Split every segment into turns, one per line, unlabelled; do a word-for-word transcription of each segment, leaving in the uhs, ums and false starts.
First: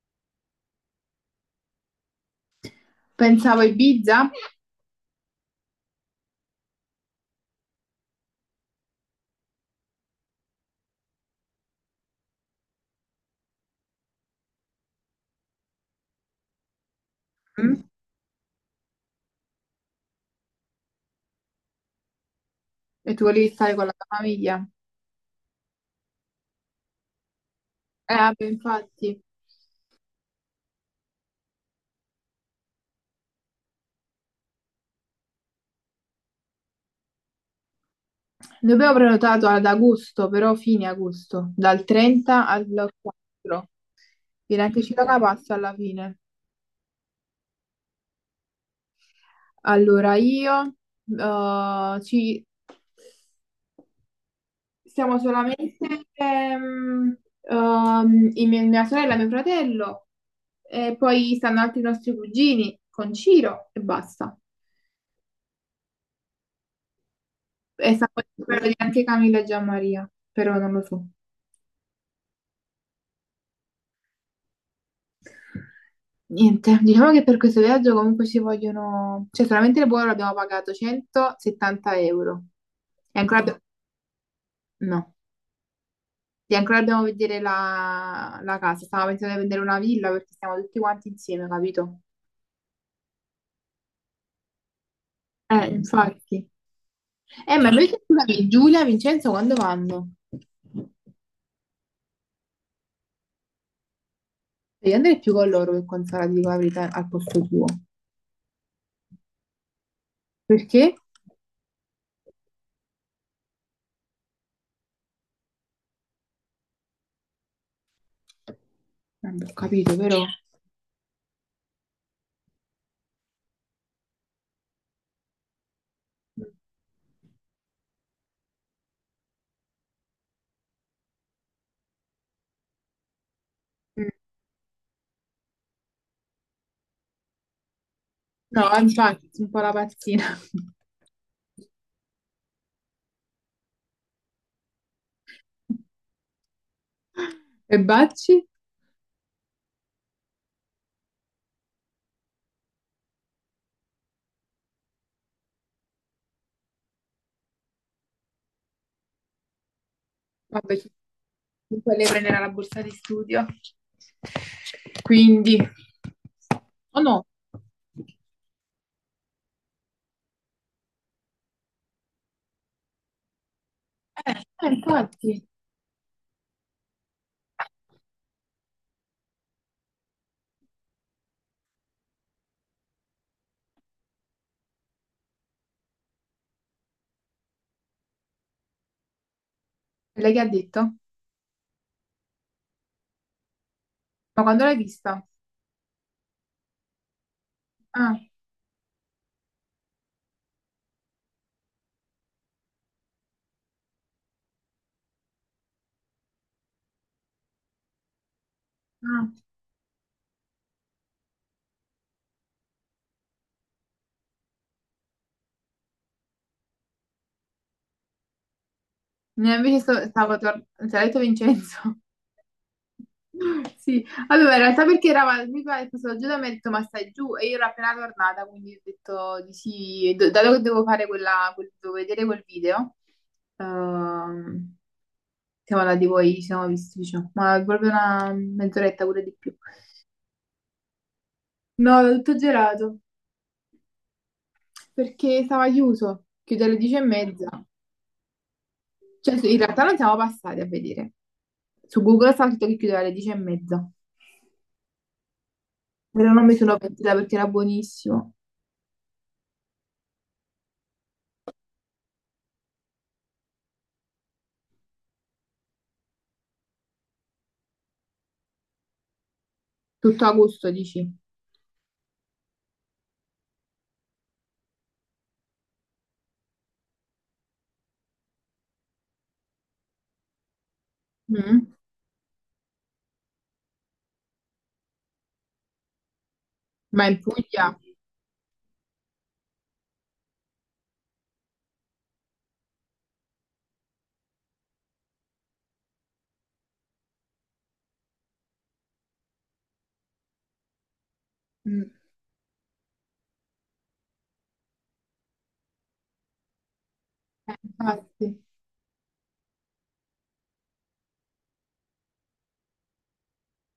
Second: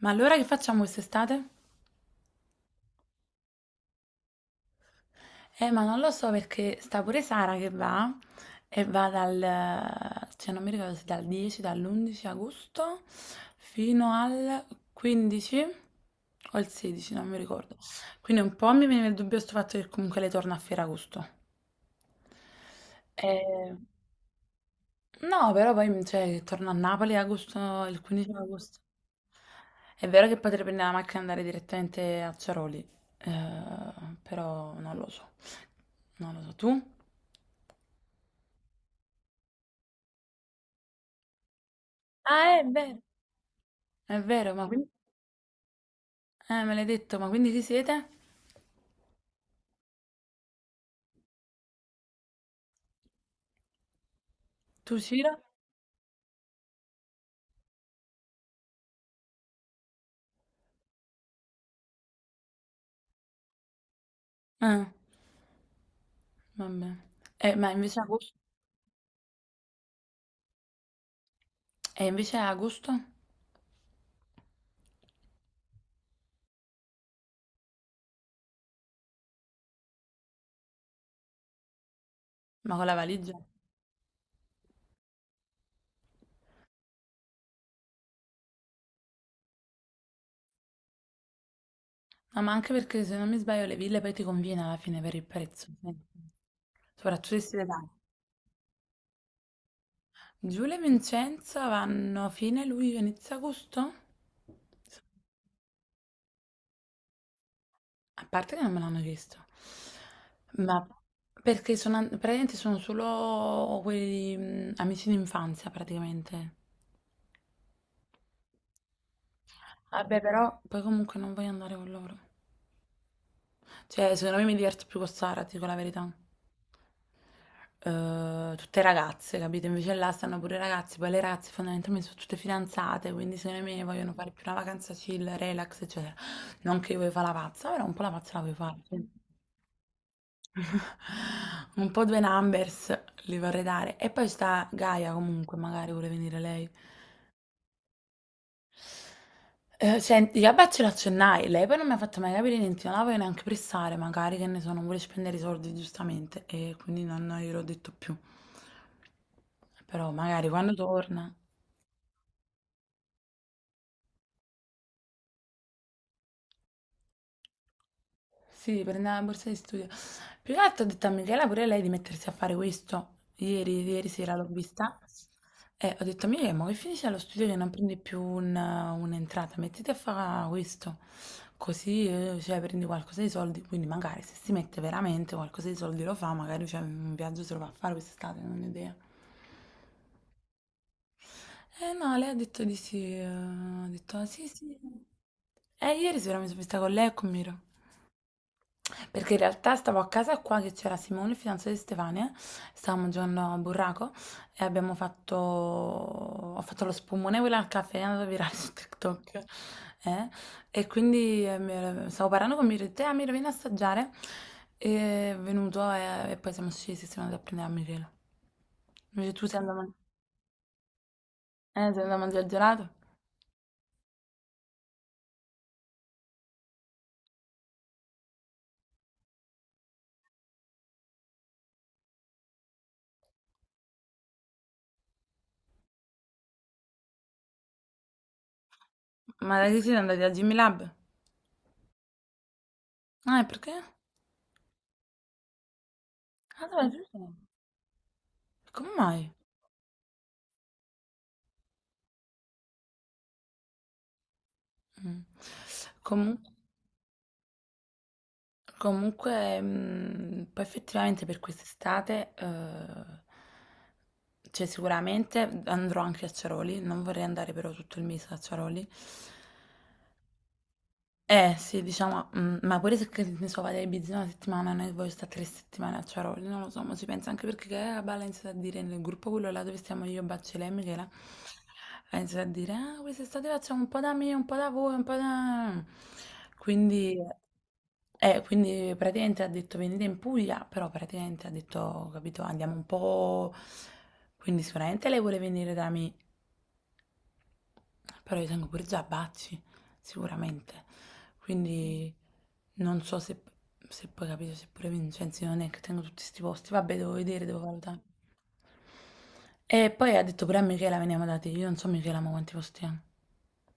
Ma allora che facciamo quest'estate?
Pensavo a Ibiza.
Eh, ma non lo so perché sta pure Sara che va e va dal, cioè non mi ricordo se dal dieci, dall'undici agosto fino al quindici o il sedici, non mi ricordo.
Mm?
Quindi un po' mi viene il dubbio sto fatto che comunque lei torna a Ferragosto.
E tu volevi stare
Eh,
con la tua famiglia.
No, però poi mhmm, cioè, torno a Napoli agosto, il
Eh,
quindici
vabbè,
agosto.
infatti.
È vero che potrei prendere la macchina e andare direttamente a Ciaroli, eh, però non lo so. Non lo so. Tu?
Noi abbiamo prenotato ad agosto, però fine agosto, dal trenta
Ah, è
al
vero.
quattro.
È vero,
Viene
ma
anche
quindi.
Ciroca passa alla fine.
Eh, me l'hai detto, ma quindi chi siete?
Allora, io eh, ci
Tu,
siamo
Cira?
solamente ehm, ehm, in mia, mia sorella e mio fratello, e poi stanno altri nostri cugini con Ciro e basta.
Eh, vabbè. Eh, ma
E
invece
stanno
agosto?
per di anche Camilla e Gianmaria, però non lo so.
E invece agosto?
Niente, diciamo che per questo viaggio comunque ci vogliono, cioè solamente il volo abbiamo pagato centosettanta euro.
Ma con la
E
valigia?
ancora. Ah, abbi- no, e ancora dobbiamo vedere la, la casa. Stavo pensando di vendere una villa perché stiamo tutti quanti insieme, capito?
No, ma anche perché se non mi sbaglio le ville poi ti conviene alla fine per il prezzo,
Eh, mm.
eh.
infatti.
Soprattutto se
Eh, ma
siete
certo.
tanti.
Invece, scusami, Giulia, Vincenzo, quando vanno?
Giulia e Vincenzo vanno fine luglio, inizio agosto?
Devi andare più con loro che con Sara, ti dico la verità, al posto tuo.
A parte che non me l'hanno chiesto, ma
Perché?
perché sono, an- praticamente sono solo quelli mm, amici d'infanzia praticamente.
Non ho capito,
Vabbè,
però.
però poi comunque non voglio andare con loro. Cioè, secondo me mi diverto più con Sara, ti dico la verità. Eh, tutte ragazze, capito? Invece là stanno pure i ragazzi, poi le ragazze fondamentalmente sono tutte fidanzate, quindi secondo me vogliono fare più una vacanza chill, relax, eccetera. Non che io voglio fare la pazza, però un po' la pazza la voglio
No,
fare. Sì.
infatti, sono un po' la pazzina.
Un po' due numbers li vorrei dare. E poi sta Gaia comunque, magari vuole venire lei.
E Bacci?
Eh, senti, vabbè, ce l'accennai. Lei poi non mi ha fatto mai capire niente, non la voglio neanche pressare, magari che ne so, non vuole spendere i soldi giustamente e quindi non gliel'ho detto più. Però magari quando
Vabbè, ci-
torna.
comunque lei prenderà la borsa di studio. Quindi, oh no.
Sì, prendeva la borsa di studio. Più che altro ho detto a Michela pure lei di mettersi a fare questo. Ieri, ieri sera l'ho
Eh,
vista.
infatti.
E ho detto a Michela, ma che finisce allo studio che non prendi più un- un'entrata, mettiti a fare questo. Così, eh, cioè, prendi qualcosa di soldi. Quindi magari se si mette veramente qualcosa di soldi lo fa, magari cioè, un viaggio se lo va a fare quest'estate, non ho idea.
E lei che ha detto?
Eh no, lei ha detto di sì. eh, Ha detto, "Ah,
Ma
sì,
quando l'hai
sì."
vista?
E ieri sera mi sono vista con lei e con Miro.
Ah,
Perché in realtà stavo a casa qua che c'era Simone, il fidanzato di Stefania, stavamo giocando a burraco e abbiamo fatto... ho fatto lo spumone quello al caffè, è andato virale su
ah.
TikTok. eh. E quindi eh, mi- stavo parlando con mio e ho detto, ah, Miro, vieni a assaggiare. E è venuto e, e poi siamo scesi, e siamo andati a prendere a Michele. Invece tu
No,
sei andato
invece
a, man-
sto- stavo tornando, se l'ha detto
eh,
Vincenzo.
sei andato a mangiare il gelato?
Sì, allora in realtà perché eravamo, mi pare, questo oggi da me ha detto ma stai giù e io ero appena tornata quindi ho detto di sì, e Do- dato che devo fare quella, quel- devo vedere quel video, ehm, siamo andati poi, ci siamo visti, diciamo, ma proprio una mezz'oretta pure di più.
Ma da che siete andati a Jimmy Lab?
No, l'ho tutto gelato
Ah, e perché?
perché stava chiuso, chiude
Ah,
alle dieci e
dove
mezza,
come mai?
cioè sì, in realtà non siamo passati a vedere, su Google stava scritto che chiudeva alle dieci e mezza,
Mm.
però non
Comunque.
mi sono pentita perché era buonissimo,
Comunque, mh, poi effettivamente per quest'estate, eh, cioè sicuramente andrò anche a Ciaroli, non vorrei andare però tutto il mese a Ciaroli,
tutto a gusto, dici.
eh sì, diciamo, mm, ma pure se che ne so, vado a Ibiza una settimana, non è che voglio stare tre settimane a Ciaroli, non lo so, ma si pensa anche perché che la balla ha iniziato a dire nel gruppo quello là dove stiamo io, Baccele e lei, Michela,
Mm?
ha iniziato a dire, ah, quest'estate facciamo un po' da me, un po' da voi, un po' da.
Ma
Quindi,
in Puglia?
eh, quindi praticamente ha detto venite in Puglia, però praticamente ha detto, capito, andiamo un po'. Quindi sicuramente lei vuole venire da me, però io tengo pure Giabacci, sicuramente.
Mm,
Quindi non so se, se poi capito, se pure Vincenzi non è che tengo tutti questi posti. Vabbè, devo vedere, devo valutare.
infatti.
E poi ha detto pure a Michela veniamo da te. Io non so Michela ma quanti posti ha.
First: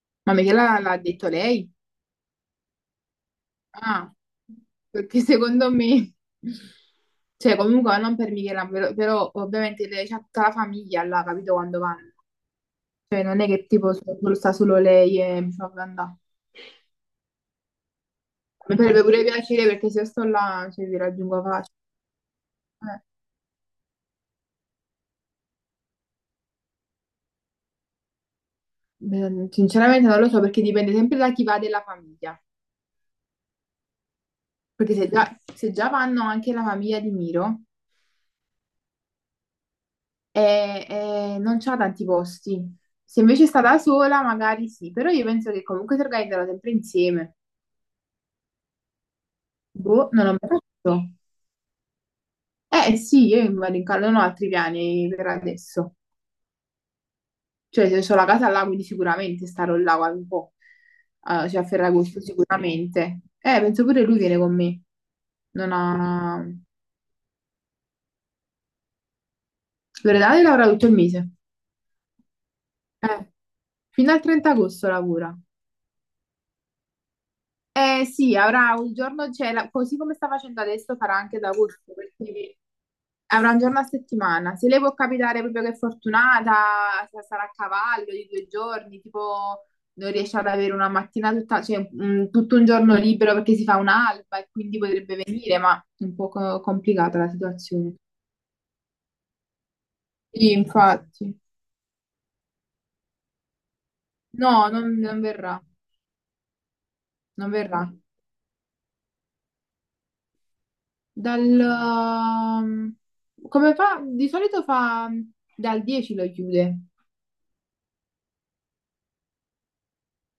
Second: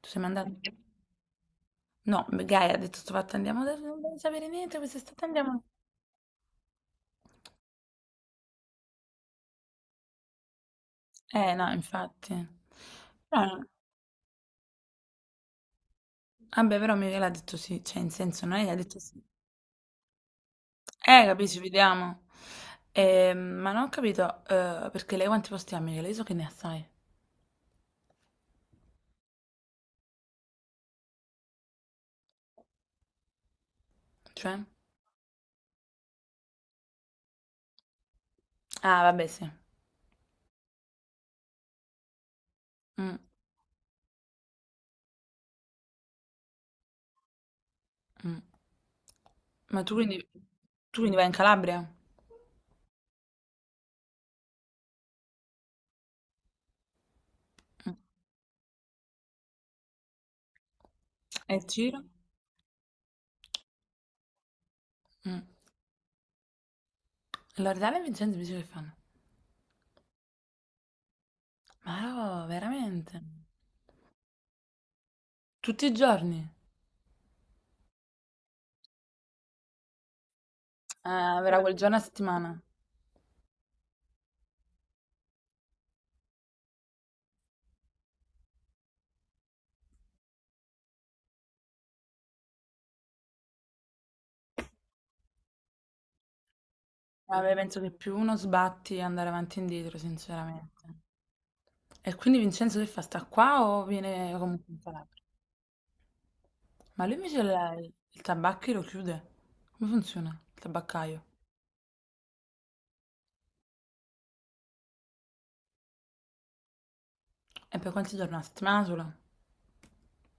Tu sei mai
Ma
andato?
Michela l'ha detto lei?
No, Gaia ha detto sto fatto andiamo da te, non
Ah,
voglio sapere niente,
perché
quest'estate andiamo.
secondo me, cioè comunque non per Michela, però, però ovviamente lei c'ha tutta la famiglia là,
Eh
capito
no,
quando vanno?
infatti.
Cioè non è
Però-
che tipo so, solo- sta solo lei e mi fa andare.
Vabbè, però Michela ha detto sì, cioè in senso non è che ha
Mi
detto
farebbe
sì.
pure piacere perché se io sto là, cioè, vi
Eh,
raggiungo
capisci,
facile.
vediamo. Ehm, ma non ho capito, eh, perché lei quanti posti ha, Michele? Io so che ne ha, sai.
Eh, Sinceramente non lo so perché dipende sempre da chi va della famiglia.
Cioè?
Perché se già, se già vanno anche la famiglia di Miro,
Ah, vabbè, sì.
e, e non c'ha tanti posti.
Mm,
Se invece sta da sola, magari sì, però io penso che comunque si organizzano sempre insieme.
mm. Ma tu
Boh,
quindi,
non l'ho mai
tu
fatto.
quindi vai in Calabria?
Eh sì, io vado in cal- non ho altri piani per adesso.
Mm.
Cioè, se ho la casa là, quindi sicuramente starò là qualche un po'. Ah,
E
cioè a
il giro?
Ferragosto sicuramente. Eh, penso pure lui viene con me.
Mm.
Non ha...
Loredana e Vincenzo mi dice che fanno.
Loredana lavora tutto il mese.
Ma no, veramente?
Eh, fino al trenta agosto lavora.
Tutti i giorni?
Eh sì, avrà un giorno, cioè, la- così come sta facendo adesso,
Eh,
farà anche da
avrà quel
agosto,
giorno a
perché
settimana.
avrà un giorno a settimana. Se lei può capitare proprio che è fortunata, sa- sarà a cavallo di due giorni, tipo non riesce ad avere una mattina tutta, cioè, un- tutto un giorno libero perché si fa un'alba e quindi potrebbe venire, ma è un po' co- complicata la
Vabbè, penso che
situazione.
più uno sbatti andare avanti e indietro,
Sì,
sinceramente.
infatti.
E quindi Vincenzo che fa? Sta qua o viene comunque
No,
in
non, non
Calabria?
verrà,
Ma lui invece
non
il,
verrà.
il tabacchi lo chiude? Come funziona il tabaccaio?
Dal... ehm, Come fa? Di solito fa dal dieci lo chiude.
E per quanti giorni? Una settimana sola?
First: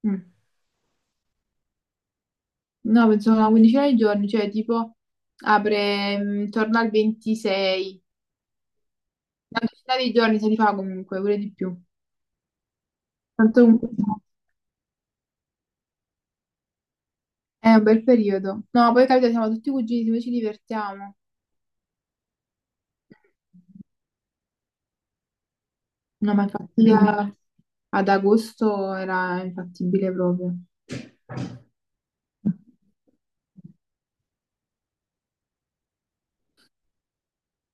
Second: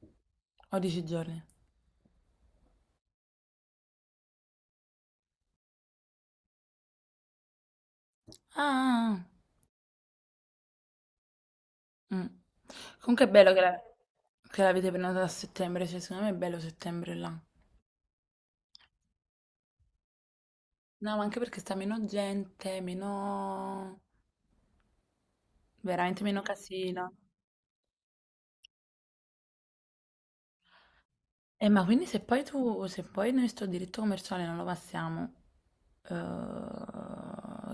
Mm.
O dieci giorni?
No, penso una quindicina di giorni, cioè tipo apre mm, intorno al ventisei.
Ah, ah, ah.
Una decina di giorni se li fa comunque, pure di più.
Mm. Comunque è bello che
Tanto
la-
comunque
che l'avete prenotata a settembre, cioè secondo me è bello settembre là.
è un bel periodo. No, poi capito, siamo tutti cugini, noi ci
No,
divertiamo.
ma anche perché sta meno gente, meno, veramente
No,
meno
ma infatti
casino.
a- ad agosto era infattibile proprio.
Eh, ma quindi se poi tu, se poi noi sto diritto commerciale non lo passiamo, eh,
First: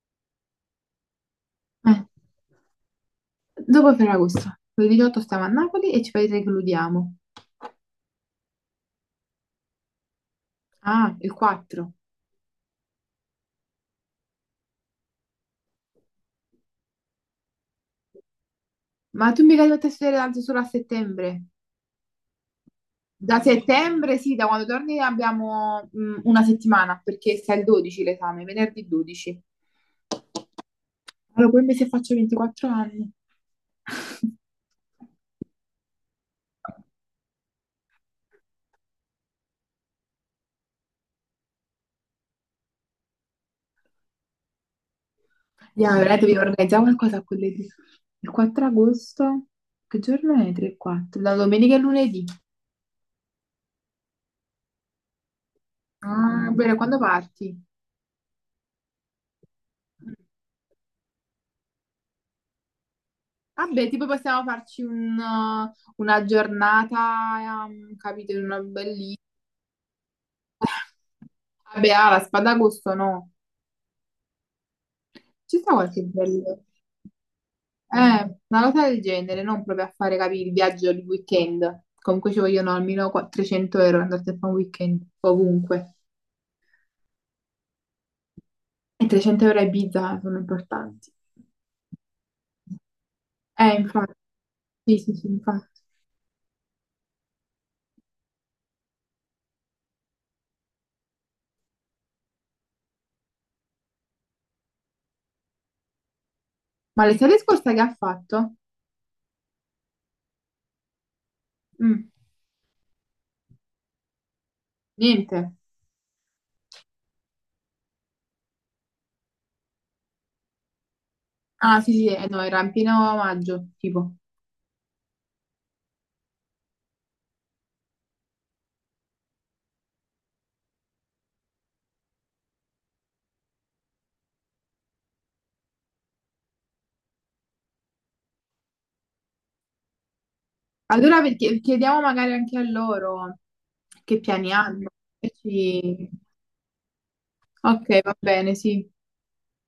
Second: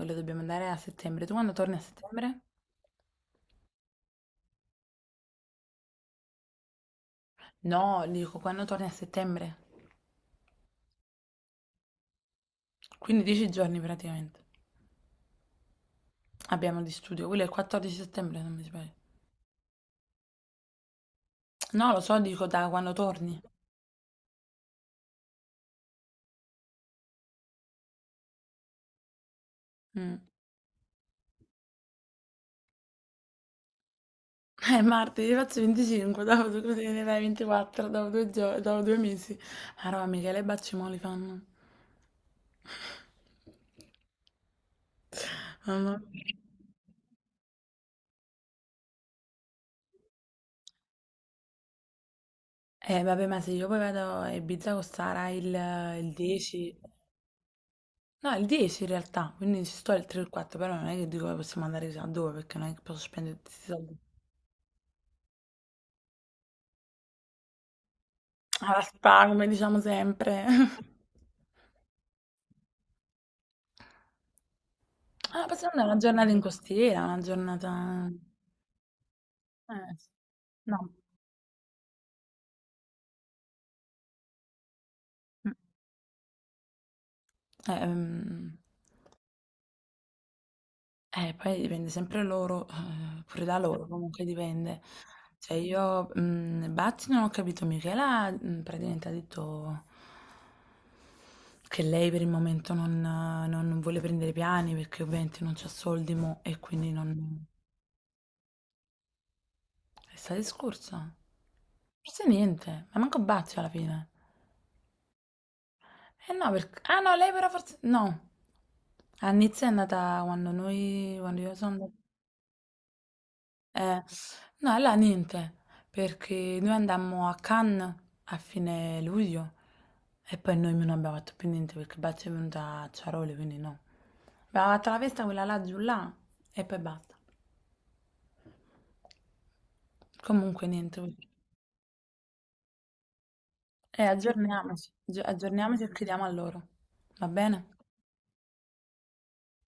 lo dobbiamo andare a settembre. Tu quando torni a
Eh,
settembre?
dopo Ferragosto, il diciotto stiamo a Napoli e ci precludiamo.
No, dico quando torni a settembre.
Ah, il quattro.
Quindi dieci giorni praticamente abbiamo di studio. Quello è il quattordici settembre, non mi sbaglio.
Ma tu mica dovresti studiare tanto solo a settembre.
No, lo so, dico da quando torni.
Da settembre, sì, da quando torni abbiamo mh, una settimana, perché sta il dodici l'esame, venerdì dodici.
Mm.
Allora, poi mi se faccio ventiquattro anni.
Eh, martedì faccio venticinque, dopo tu così ne fai ventiquattro, dopo due, gio- dopo due mesi. Ma roba, Michele Baccimoli fanno.
Ya,
Mamma
veramente
mia.
vi organizziamo qualcosa a quell'edì. Il quattro agosto, che giorno è? tre e quattro? Da domenica e lunedì.
Eh, vabbè, ma se io poi vado a Ibiza con Sara il, il
Ah, bene,
dieci.
quando parti?
No, il dieci in realtà, quindi ci sto il tre e il quattro, però non è che dico che possiamo andare chissà dove, perché non è che posso spendere tutti i
Vabbè,
soldi.
tipo possiamo farci un, uh, una giornata, um, capito, in una
Alla
bellissima.
spa, come diciamo sempre.
Vabbè, ah, la spada a gusto no.
Ah,
Ci sta
possiamo andare una
qualche
giornata in
bello.
costiera, una giornata.
Eh, una cosa del genere, non proprio a
Eh, sì.
fare, capire il
No.
viaggio di weekend. Comunque ci vogliono almeno qua- trecento euro andate a fare un weekend,
Mm.
ovunque.
Eh, ehm,
E trecento euro a Ibiza sono importanti.
eh, poi dipende sempre loro, eh, pure da
Eh,
loro,
infatti,
comunque dipende.
sì, sì, sì,
Cioè
infatti.
io, mm, Batti non ho capito, Michela mm, praticamente ha detto che lei per il momento non, non vuole prendere piani perché ovviamente non c'ha soldi mo e quindi
Ma l'estate
non.
scorsa che ha fatto?
L'estate scorsa?
Mm,
Forse niente, ma manco Bazzi alla fine.
niente.
Eh no, perché. Ah no, lei però forse. No. A Nizza è andata quando noi, quando io sono
Ah,
andata.
sì, sì, eh, no, era in pieno maggio,
Eh,
tipo.
no, là niente, perché noi andammo a Cannes a fine luglio e poi noi non abbiamo fatto più niente perché Bazzi è venuta a Ciaroli, quindi no. Abbiamo fatto la festa quella là giù là e poi basta. Comunque niente.
Allora perché- chiediamo magari anche a loro
E
che piani
aggiorniamoci,
hanno.
aggi-
E
aggiorniamoci e
ci...
chiediamo a loro. Va bene?
Ok, va bene, sì.